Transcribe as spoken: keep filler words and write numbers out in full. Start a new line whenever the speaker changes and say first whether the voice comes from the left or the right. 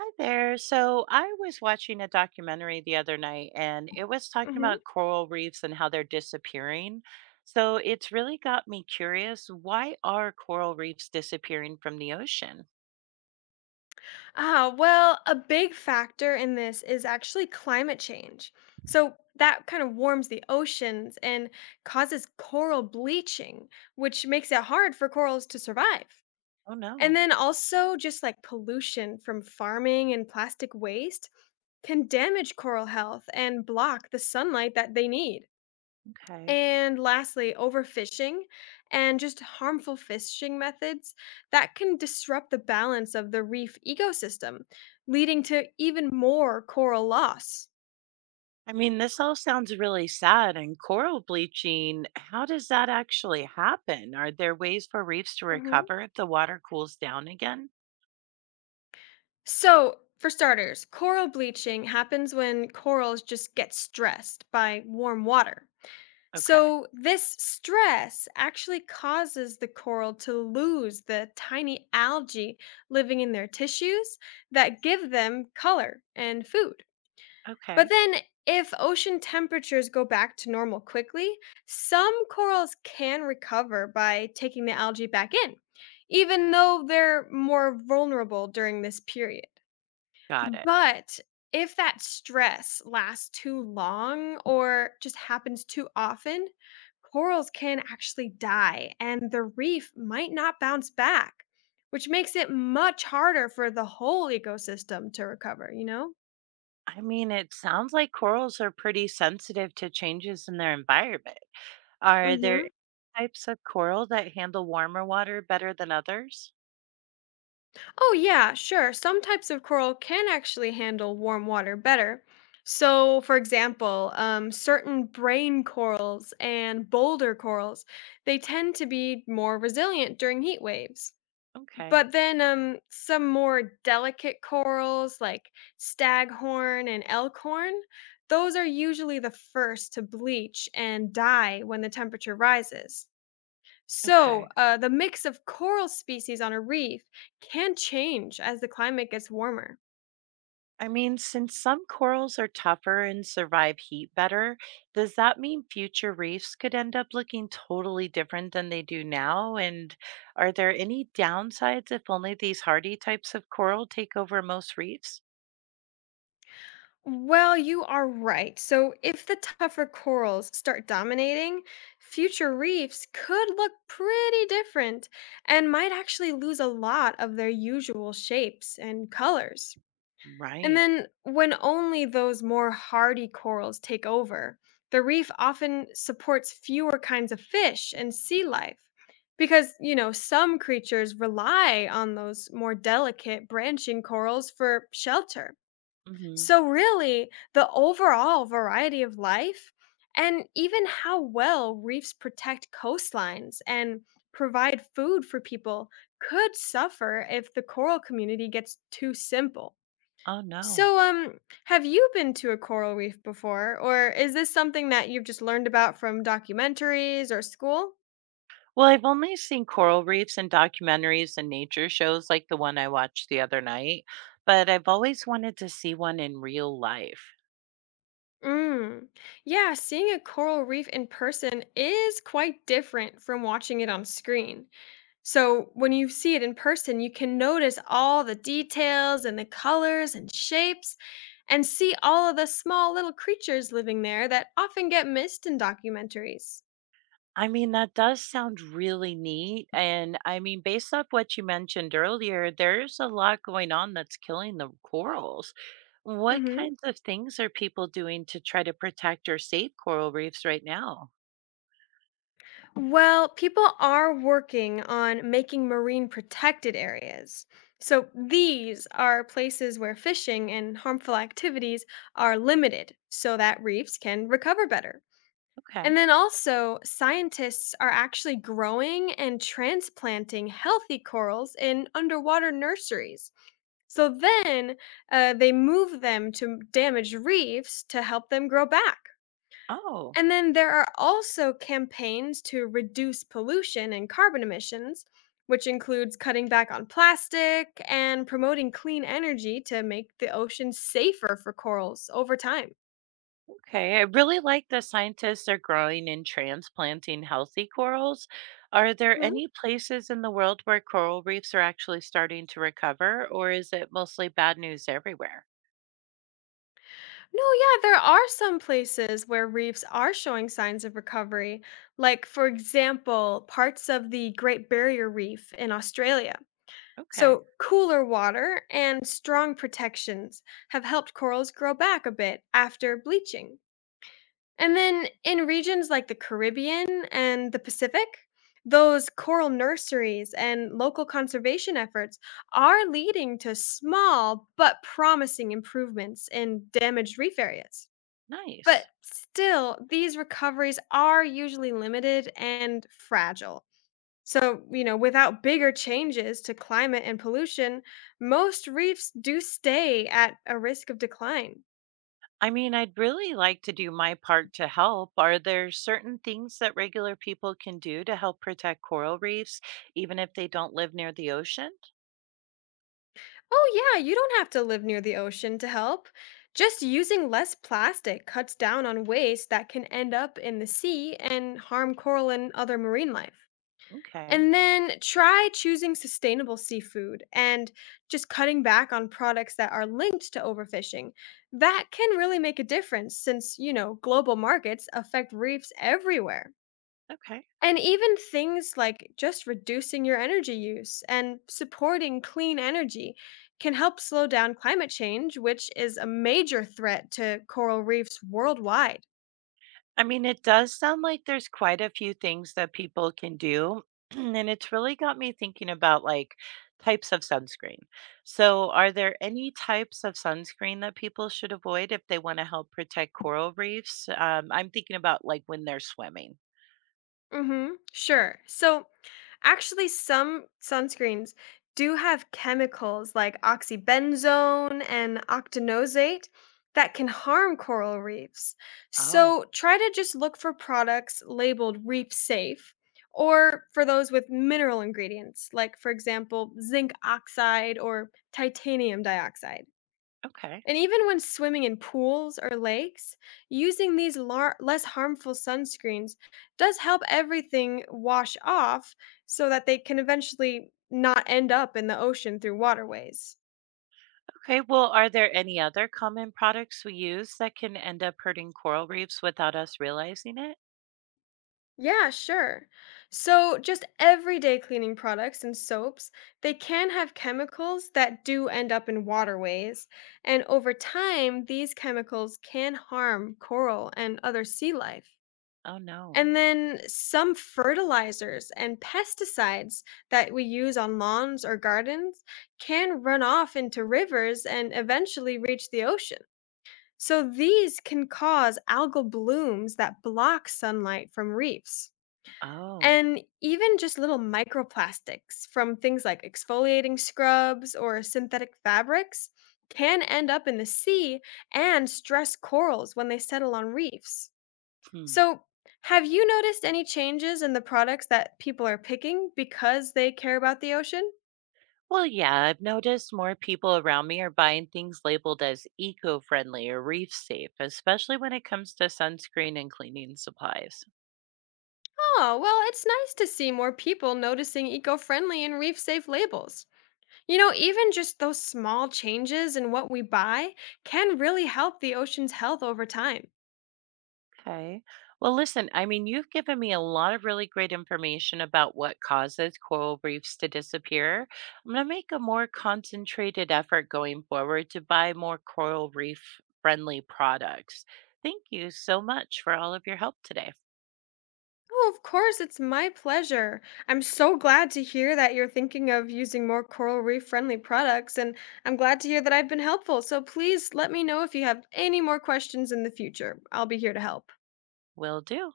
right: Hi there. So I was watching a documentary the other night and it was talking
left: Mm-hmm.
right: about coral reefs and how they're disappearing. So it's really got me curious. Why are coral reefs disappearing from the ocean?
left: Ah, well, a big factor in this is actually climate change. So that kind of warms the oceans and causes coral bleaching, which makes it hard for corals to survive.
right: Oh
left: And
right: no.
left: then also, just like pollution from farming and plastic waste can damage coral health and block the sunlight that they need.
right: Okay.
left: And lastly, overfishing and just harmful fishing methods that can disrupt the balance of the reef ecosystem, leading to even more coral loss.
right: I mean, this all sounds really sad. And coral bleaching, how does that actually happen? Are there ways for reefs to
left: Mhm.
right: recover if the water cools down again?
left: So, for starters, coral bleaching happens when corals just get stressed by warm water.
right: Okay.
left: So, this stress actually causes the coral to lose the tiny algae living in their tissues that give them color and food. But
right: Okay.
left: then, if ocean temperatures go back to normal quickly, some corals can recover by taking the algae back in, even though they're more vulnerable during this period.
right: Got it.
left: But if that stress lasts too long or just happens too often, corals can actually die and the reef might not bounce back, which makes it much harder for the whole ecosystem to recover, you know?
right: I mean, it sounds like corals are pretty sensitive to changes in their environment. Are there
left: Mhm.
right: any types of coral that handle warmer water better than others?
left: Oh, yeah, sure. Some types of coral can actually handle warm water better. So, for example, um, certain brain corals and boulder corals, they tend to be more resilient during heat waves.
right: Okay.
left: But then um, some more delicate corals like staghorn and elkhorn, those are usually the first to bleach and die when the temperature rises. So,
right: Okay.
left: uh, the mix of coral species on a reef can change as the climate gets warmer.
right: I mean, since some corals are tougher and survive heat better, does that mean future reefs could end up looking totally different than they do now? And are there any downsides if only these hardy types of coral take over most reefs?
left: Well, you are right. So, if the tougher corals start dominating, future reefs could look pretty different and might actually lose a lot of their usual shapes and colors. And
right: Right.
left: then, when only those more hardy corals take over, the reef often supports fewer kinds of fish and sea life because, you know, some creatures rely on those more delicate branching corals for shelter.
right: Mhm.
left: So, really, the overall variety of life and even how well reefs protect coastlines and provide food for people could suffer if the coral community gets too simple.
right: Oh, no.
left: So, um, have you been to a coral reef before, or is this something that you've just learned about from documentaries or school?
right: Well, I've only seen coral reefs in documentaries and nature shows like the one I watched the other night, but I've always wanted to see one in real life.
left: Mm. Yeah, seeing a coral reef in person is quite different from watching it on screen. So, when you see it in person, you can notice all the details and the colors and shapes and see all of the small little creatures living there that often get missed in documentaries.
right: I mean, that does sound really neat, and, I mean, based off what you mentioned earlier, there's a lot going on that's killing the corals. What
left: Mhm.
right: kinds of things are people doing to try to protect or save coral reefs right now?
left: Well, people are working on making marine protected areas. So these are places where fishing and harmful activities are limited so that reefs can recover better. And
right: Okay.
left: then also, scientists are actually growing and transplanting healthy corals in underwater nurseries. So then uh, they move them to damaged reefs to help them grow back.
right: Oh,
left: And then there are also campaigns to reduce pollution and carbon emissions, which includes cutting back on plastic and promoting clean energy to make the ocean safer for corals over time.
right: okay. I really like the scientists are growing and transplanting healthy corals. Are there
left: Mhm.
right: any places in the world where coral reefs are actually starting to recover, or is it mostly bad news everywhere?
left: No, yeah, there are some places where reefs are showing signs of recovery, like, for example, parts of the Great Barrier Reef in Australia.
right: Okay,
left: So, cooler water and strong protections have helped corals grow back a bit after bleaching. And then in regions like the Caribbean and the Pacific, those coral nurseries and local conservation efforts are leading to small but promising improvements in damaged reef areas. But
right: nice.
left: still, these recoveries are usually limited and fragile. So, you know, without bigger changes to climate and pollution, most reefs do stay at a risk of decline.
right: I mean, I'd really like to do my part to help. Are there certain things that regular people can do to help protect coral reefs, even if they don't live near the ocean?
left: Oh, yeah, you don't have to live near the ocean to help. Just using less plastic cuts down on waste that can end up in the sea and harm coral and other marine life.
right: Okay.
left: And then try choosing sustainable seafood and just cutting back on products that are linked to overfishing. That can really make a difference since, you know, global markets affect reefs everywhere.
right: Okay.
left: And even things like just reducing your energy use and supporting clean energy can help slow down climate change, which is a major threat to coral reefs worldwide.
right: I mean, it does sound like there's quite a few things that people can do. And it's really got me thinking about like types of sunscreen. So, are there any types of sunscreen that people should avoid if they want to help protect coral reefs? Um, I'm thinking about like when they're swimming.
left: Mhm. Sure. So actually, some sunscreens do have chemicals like oxybenzone and octinoxate that can harm coral reefs.
right: Oh,
left: So try to just look for products labeled reef safe or for those with mineral ingredients, like, for example, zinc oxide or titanium dioxide.
right: okay.
left: And even when swimming in pools or lakes, using these lar- less harmful sunscreens does help everything wash off so that they can eventually not end up in the ocean through waterways.
right: Okay, well, are there any other common products we use that can end up hurting coral reefs without us realizing it?
left: Yeah, sure. So, just everyday cleaning products and soaps, they can have chemicals that do end up in waterways. And over time, these chemicals can harm coral and other sea life.
right: Oh, no.
left: And then some fertilizers and pesticides that we use on lawns or gardens can run off into rivers and eventually reach the ocean. So these can cause algal blooms that block sunlight from reefs.
right: Oh,
left: And even just little microplastics from things like exfoliating scrubs or synthetic fabrics can end up in the sea and stress corals when they settle on reefs.
right: hmm.
left: So, have you noticed any changes in the products that people are picking because they care about the ocean?
right: Well, yeah, I've noticed more people around me are buying things labeled as eco friendly or reef safe, especially when it comes to sunscreen and cleaning supplies.
left: Oh, well, it's nice to see more people noticing eco friendly and reef safe labels. You know, even just those small changes in what we buy can really help the ocean's health over time.
right: Okay. Well, listen, I mean, you've given me a lot of really great information about what causes coral reefs to disappear. I'm going to make a more concentrated effort going forward to buy more coral reef friendly products. Thank you so much for all of your help today.
left: Oh, of course, it's my pleasure. I'm so glad to hear that you're thinking of using more coral reef friendly products, and I'm glad to hear that I've been helpful. So please let me know if you have any more questions in the future. I'll be here to help.
right: Will do.